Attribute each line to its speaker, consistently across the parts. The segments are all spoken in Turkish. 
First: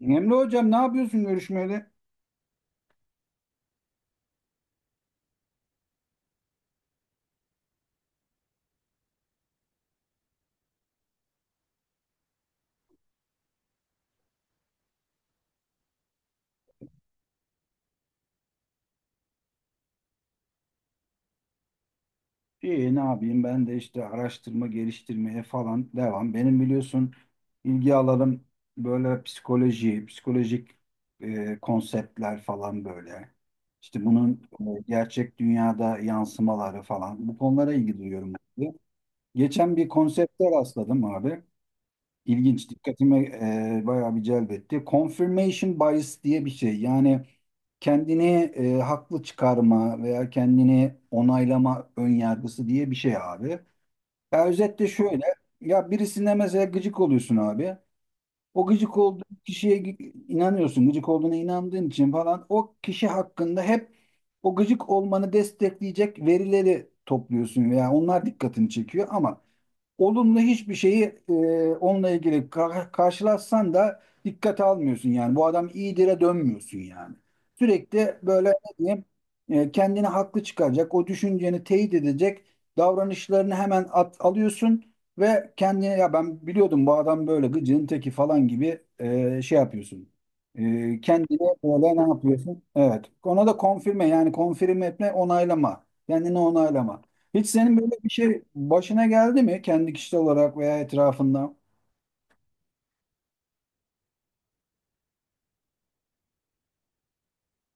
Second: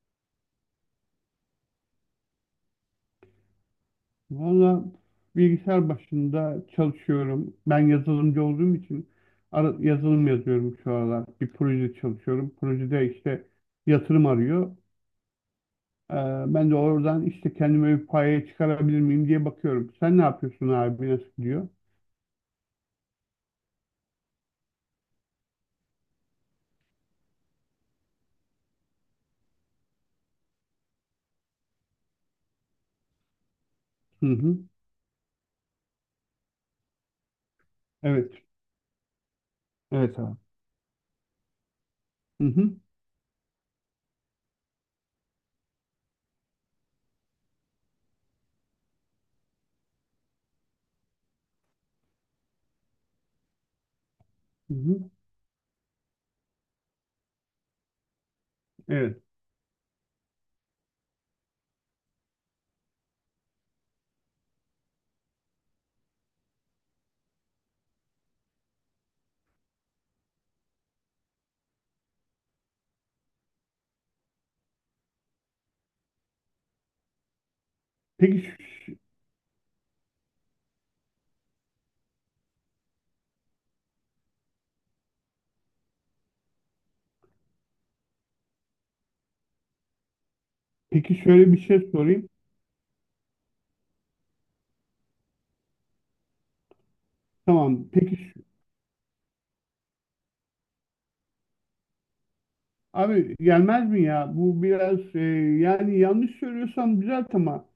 Speaker 1: Emre hocam ne yapıyorsun görüşmeli?
Speaker 2: Valla bilgisayar başında çalışıyorum. Ben yazılımcı olduğum için yazılım yazıyorum şu aralar. Bir proje çalışıyorum. Projede işte yatırım arıyor. Ee, Ben de oradan işte kendime bir paya çıkarabilir miyim diye bakıyorum. Sen ne yapıyorsun abi? Nasıl gidiyor?
Speaker 1: İyi, ne yapayım, ben de işte araştırma geliştirmeye falan devam. Benim biliyorsun ilgi alanım böyle psikoloji, psikolojik konseptler falan böyle. İşte
Speaker 2: Hı
Speaker 1: bunun
Speaker 2: hı.
Speaker 1: gerçek dünyada yansımaları falan, bu konulara ilgi duyuyorum.
Speaker 2: Evet.
Speaker 1: Abi, geçen bir
Speaker 2: Evet abi.
Speaker 1: konsepte rastladım abi.
Speaker 2: Hı
Speaker 1: İlginç,
Speaker 2: hı.
Speaker 1: dikkatime bayağı bir celbetti. Confirmation bias diye bir şey. Yani kendini haklı çıkarma veya kendini onaylama önyargısı diye bir şey abi. Ya
Speaker 2: Hı
Speaker 1: özetle
Speaker 2: hı.
Speaker 1: şöyle, ya birisine mesela gıcık oluyorsun abi. O gıcık
Speaker 2: Evet.
Speaker 1: olduğun kişiye inanıyorsun, gıcık olduğuna inandığın için falan o kişi hakkında hep o gıcık olmanı destekleyecek verileri topluyorsun veya onlar dikkatini çekiyor, ama olumlu hiçbir şeyi onunla ilgili karşılaşsan da dikkate almıyorsun yani. Bu adam iyidire dönmüyorsun yani. Sürekli
Speaker 2: Peki
Speaker 1: böyle ne
Speaker 2: ş-
Speaker 1: diyeyim, kendini haklı çıkaracak, o düşünceni teyit edecek davranışlarını hemen alıyorsun ve kendine ya ben biliyordum bu adam böyle gıcığın teki falan gibi şey yapıyorsun.
Speaker 2: peki
Speaker 1: Kendine
Speaker 2: şöyle bir şey
Speaker 1: böyle ne
Speaker 2: sorayım.
Speaker 1: yapıyorsun? Evet. Ona da konfirme, yani konfirme etme, onaylama. Kendini onaylama. Hiç senin
Speaker 2: Tamam.
Speaker 1: böyle bir şey başına geldi mi kendi kişisel olarak veya etrafında?
Speaker 2: Abi gelmez mi ya? Bu biraz yani yanlış söylüyorsam düzelt ama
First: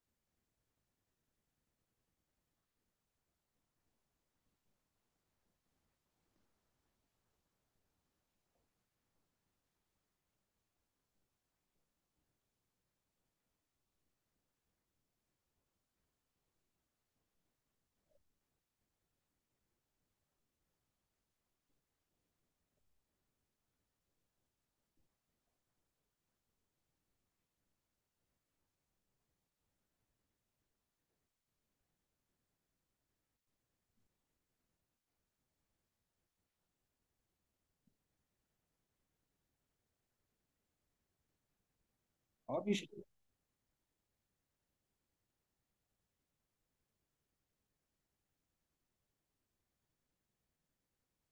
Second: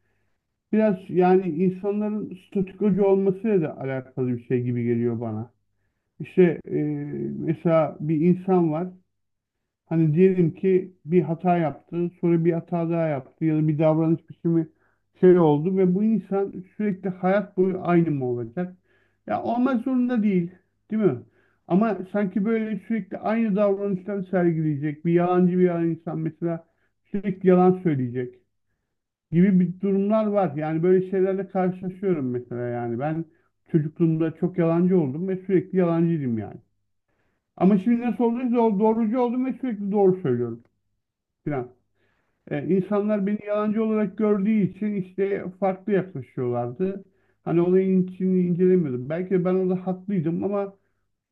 Speaker 2: biraz yani insanların statükocu olmasıyla da alakalı bir şey gibi geliyor bana. İşte, mesela bir insan var. Hani diyelim ki bir hata yaptı, sonra bir hata daha yaptı ya da bir davranış biçimi şey oldu ve bu insan sürekli hayat boyu aynı mı olacak? Ya olmak zorunda değil, değil mi? Ama sanki böyle sürekli aynı davranışları sergileyecek, bir yalancı bir insan mesela sürekli yalan söyleyecek gibi bir durumlar var. Yani böyle şeylerle karşılaşıyorum mesela yani. Ben çocukluğumda çok yalancı oldum ve sürekli yalancıydım yani. Ama şimdi nasıl olduysa o doğrucu oldum ve sürekli doğru söylüyorum filan.
Speaker 1: Abi işte,
Speaker 2: İnsanlar beni yalancı olarak gördüğü için işte farklı yaklaşıyorlardı. Hani olayın içini incelemiyordum. Belki de ben orada haklıydım ama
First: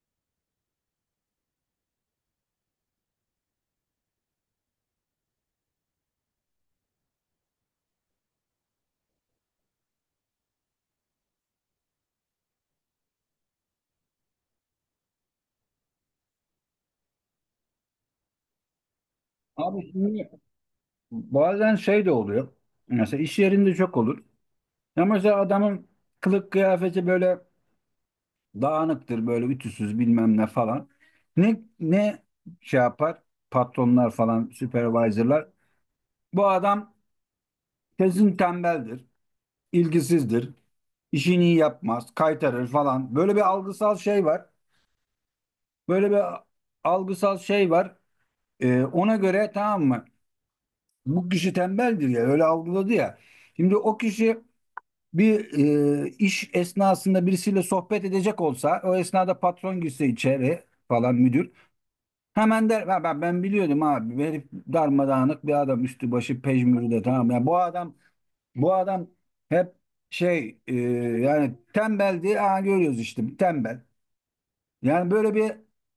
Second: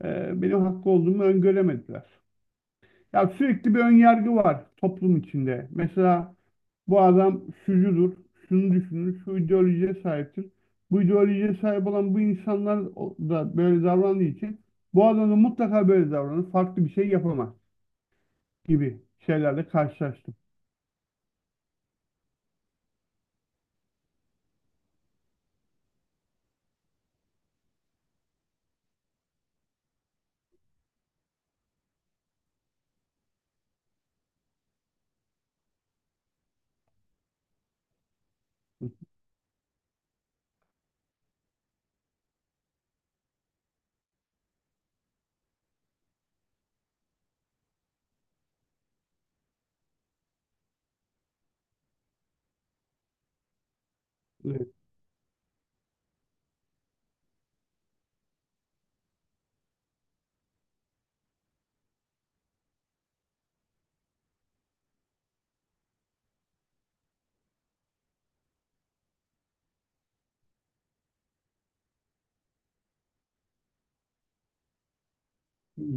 Speaker 2: benim haklı olduğumu öngöremediler. Ya sürekli bir önyargı var toplum içinde. Mesela bu adam şucudur, şunu düşünür, şu ideolojiye sahiptir. Bu ideolojiye sahip olan bu insanlar da böyle davrandığı için bu adam da mutlaka böyle davranır, farklı bir şey yapamaz gibi şeylerle
Speaker 1: abi şimdi
Speaker 2: karşılaştım.
Speaker 1: bazen şey de oluyor. Mesela iş yerinde çok olur. Ya mesela adamın kılık kıyafeti böyle dağınıktır, böyle ütüsüz bilmem ne falan. Ne şey yapar? Patronlar falan, supervisorlar. Bu adam kesin tembeldir, ilgisizdir, işini iyi yapmaz, kaytarır falan. Böyle bir algısal şey var. Böyle bir algısal şey var. Ona göre, tamam mı? Bu kişi tembeldir ya, öyle algıladı ya. Şimdi o kişi
Speaker 2: Evet.
Speaker 1: bir iş esnasında birisiyle sohbet edecek olsa, o esnada patron girse içeri falan, müdür. Hemen der "Ha, ben biliyordum abi, bu herif darmadağınık bir adam, üstü başı pejmürde, tamam ya bu adam, bu adam hep şey, yani tembeldi, ha görüyoruz işte tembel." Yani böyle bir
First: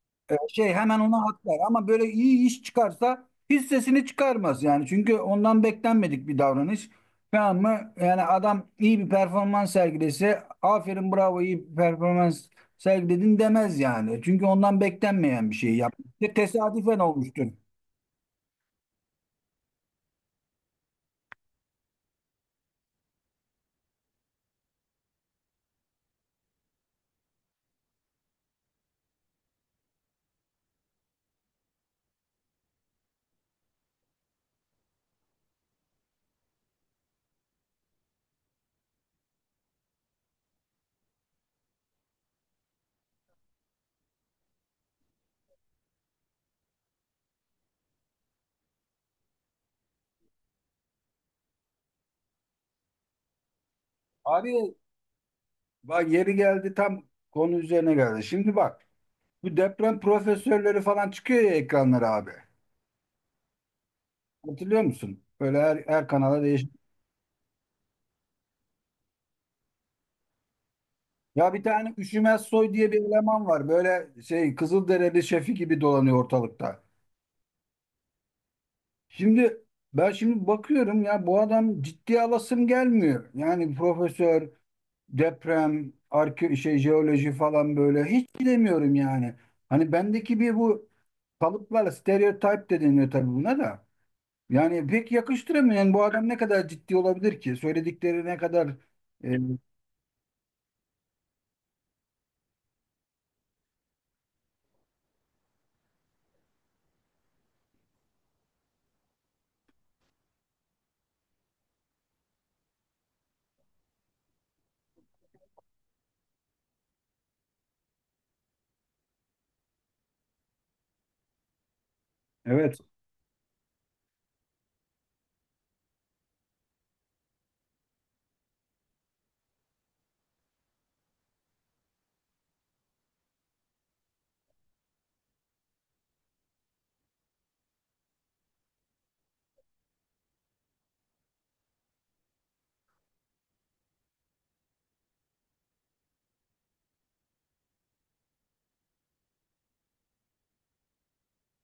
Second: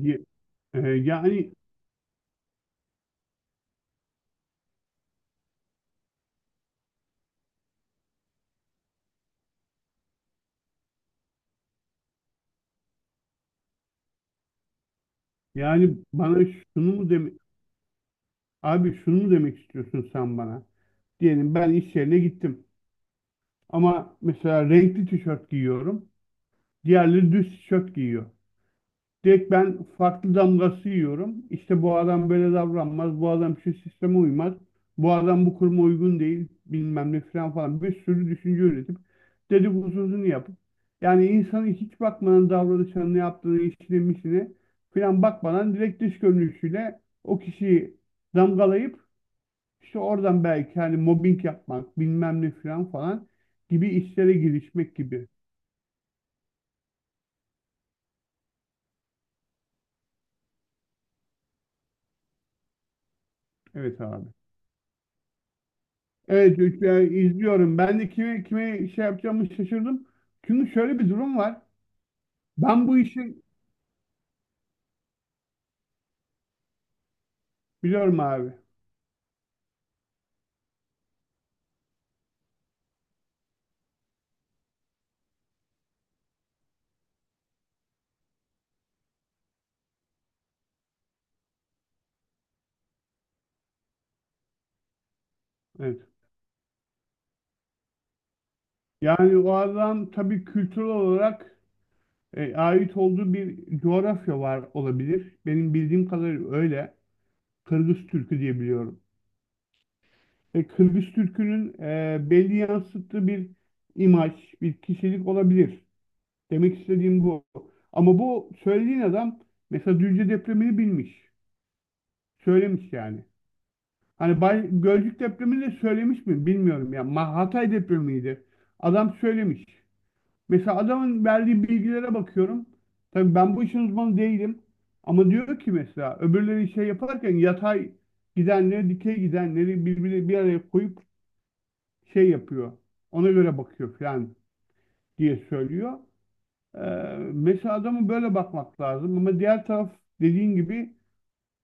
Speaker 2: Ye-
Speaker 1: şey
Speaker 2: e,
Speaker 1: hemen ona
Speaker 2: Yani
Speaker 1: atlar, ama böyle iyi iş çıkarsa hissesini çıkarmaz yani. Çünkü ondan beklenmedik bir davranış. Tamam mı? Yani adam iyi bir performans sergilese aferin, bravo, iyi bir performans sergiledin demez yani. Çünkü ondan beklenmeyen bir şey
Speaker 2: yani
Speaker 1: yaptı.
Speaker 2: bana şunu
Speaker 1: Tesadüfen
Speaker 2: mu deme
Speaker 1: olmuştur.
Speaker 2: abi şunu mu demek istiyorsun sen bana? Diyelim ben iş yerine gittim ama mesela renkli tişört giyiyorum. Diğerleri düz tişört giyiyor. Direkt ben farklı damgası yiyorum. İşte bu adam böyle davranmaz, bu adam şu sisteme uymaz, bu adam bu kuruma uygun değil, bilmem ne falan falan bir sürü düşünce üretip dedikodusunu yapıp yani insanın hiç bakmadan davranışına, ne yaptığını, işine, misine falan bakmadan direkt dış görünüşüyle o kişiyi damgalayıp işte oradan belki hani mobbing yapmak, bilmem ne falan falan gibi işlere
Speaker 1: Abi
Speaker 2: girişmek gibi.
Speaker 1: bak, yeri geldi, tam konu üzerine geldi. Şimdi bak, bu deprem profesörleri falan çıkıyor ya ekranlara abi.
Speaker 2: Evet abi.
Speaker 1: Hatırlıyor musun? Böyle her kanala değişik.
Speaker 2: Yani izliyorum. Ben de kime şey yapacağımı şaşırdım. Çünkü şöyle bir durum
Speaker 1: Ya
Speaker 2: var.
Speaker 1: bir tane Üşümez Soy
Speaker 2: Ben
Speaker 1: diye bir
Speaker 2: bu işi
Speaker 1: eleman var. Böyle şey, Kızılderili şefi gibi dolanıyor ortalıkta.
Speaker 2: biliyorum abi.
Speaker 1: Şimdi ben bakıyorum ya, bu adam ciddiye alasım gelmiyor. Yani profesör, deprem, arke şey, jeoloji falan böyle, hiç bilemiyorum yani. Hani bendeki bir bu kalıplar, stereotip de deniyor tabii buna da. Yani pek yakıştıramıyorum. Yani
Speaker 2: Evet.
Speaker 1: bu adam ne kadar ciddi olabilir ki? Söyledikleri ne kadar e,
Speaker 2: Yani o adam tabii kültürel olarak ait olduğu bir coğrafya var olabilir. Benim bildiğim kadarıyla öyle. Kırgız Türkü diye biliyorum. Kırgız Türkü'nün, belli yansıttığı bir imaj, bir kişilik olabilir. Demek istediğim bu. Ama bu söylediğin adam mesela Düzce depremini bilmiş.
Speaker 1: evet, evet,
Speaker 2: Söylemiş yani. Hani Bay, Gölcük depremini de söylemiş mi bilmiyorum ya. Hatay depremiydi. Adam söylemiş. Mesela adamın verdiği bilgilere bakıyorum. Tabii ben bu işin uzmanı değilim. Ama diyor ki mesela öbürleri şey yaparken yatay gidenleri, dikey gidenleri birbirine bir araya koyup şey yapıyor. Ona göre bakıyor falan diye söylüyor. Ee, Mesela adamı böyle bakmak lazım. Ama diğer taraf dediğin gibi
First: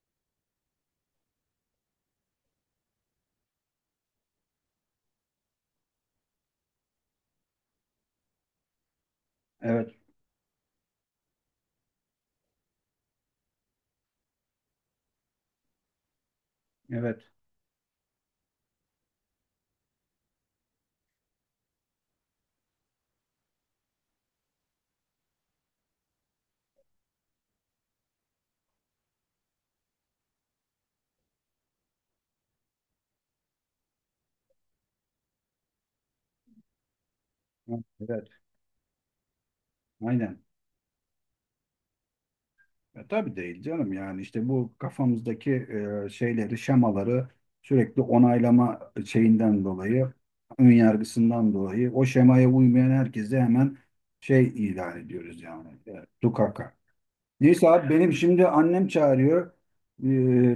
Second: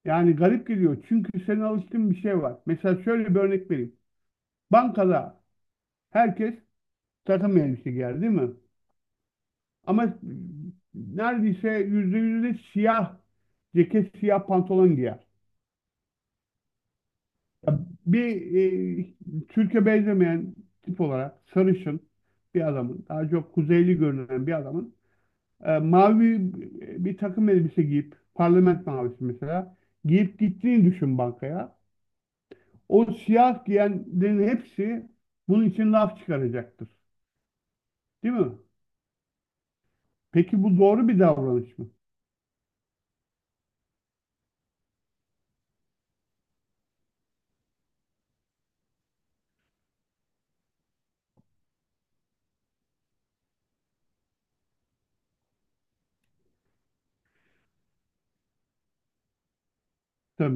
Speaker 2: yani garip geliyor. Çünkü senin alıştığın bir şey var. Mesela şöyle bir örnek vereyim. Bankada herkes takım elbise giyer değil mi?
Speaker 1: evet,
Speaker 2: Ama neredeyse yüzde siyah ceket, siyah pantolon giyer.
Speaker 1: evet,
Speaker 2: Ya bir Türkiye benzemeyen tip olarak sarışın bir adamın, daha çok kuzeyli görünen bir adamın mavi bir takım elbise giyip, parlament mavisi mesela, giyip gittiğini düşün bankaya. O siyah giyenlerin hepsi bunun için laf çıkaracaktır.
Speaker 1: evet,
Speaker 2: Değil mi?
Speaker 1: aynen.
Speaker 2: Peki bu doğru bir davranış mı?
Speaker 1: Ya tabii değil canım, yani işte bu kafamızdaki şeyleri, şemaları sürekli onaylama şeyinden dolayı, ön yargısından dolayı, o şemaya uymayan herkese hemen şey ilan ediyoruz yani. E, tukaka. Neyse abi, benim şimdi annem çağırıyor.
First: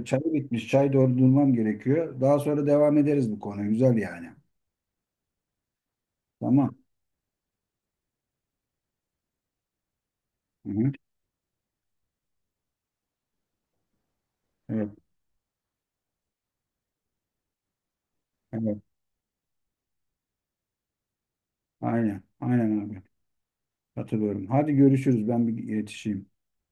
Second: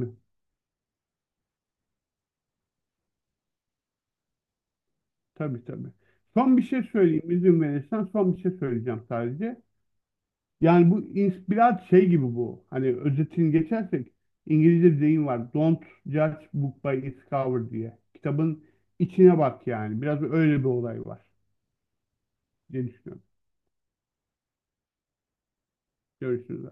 Speaker 1: E, çayı bitmiş. Çay doldurmam gerekiyor. Daha sonra devam ederiz bu konu. Güzel yani.
Speaker 2: Tabii, tabii. Son bir
Speaker 1: Tamam.
Speaker 2: şey söyleyeyim izin verirsen, son bir şey söyleyeceğim sadece.
Speaker 1: Hı hı.
Speaker 2: Biraz şey gibi bu. Hani özetini geçersek İngilizce
Speaker 1: Evet,
Speaker 2: bir deyim var. Don't judge book by its cover diye. Kitabın
Speaker 1: evet.
Speaker 2: içine bak yani. Biraz öyle bir olay var
Speaker 1: Aynen. Aynen
Speaker 2: diye
Speaker 1: abi.
Speaker 2: düşünüyorum.
Speaker 1: Hatırlıyorum. Hadi görüşürüz. Ben bir yetişeyim.
Speaker 2: Görüşürüz.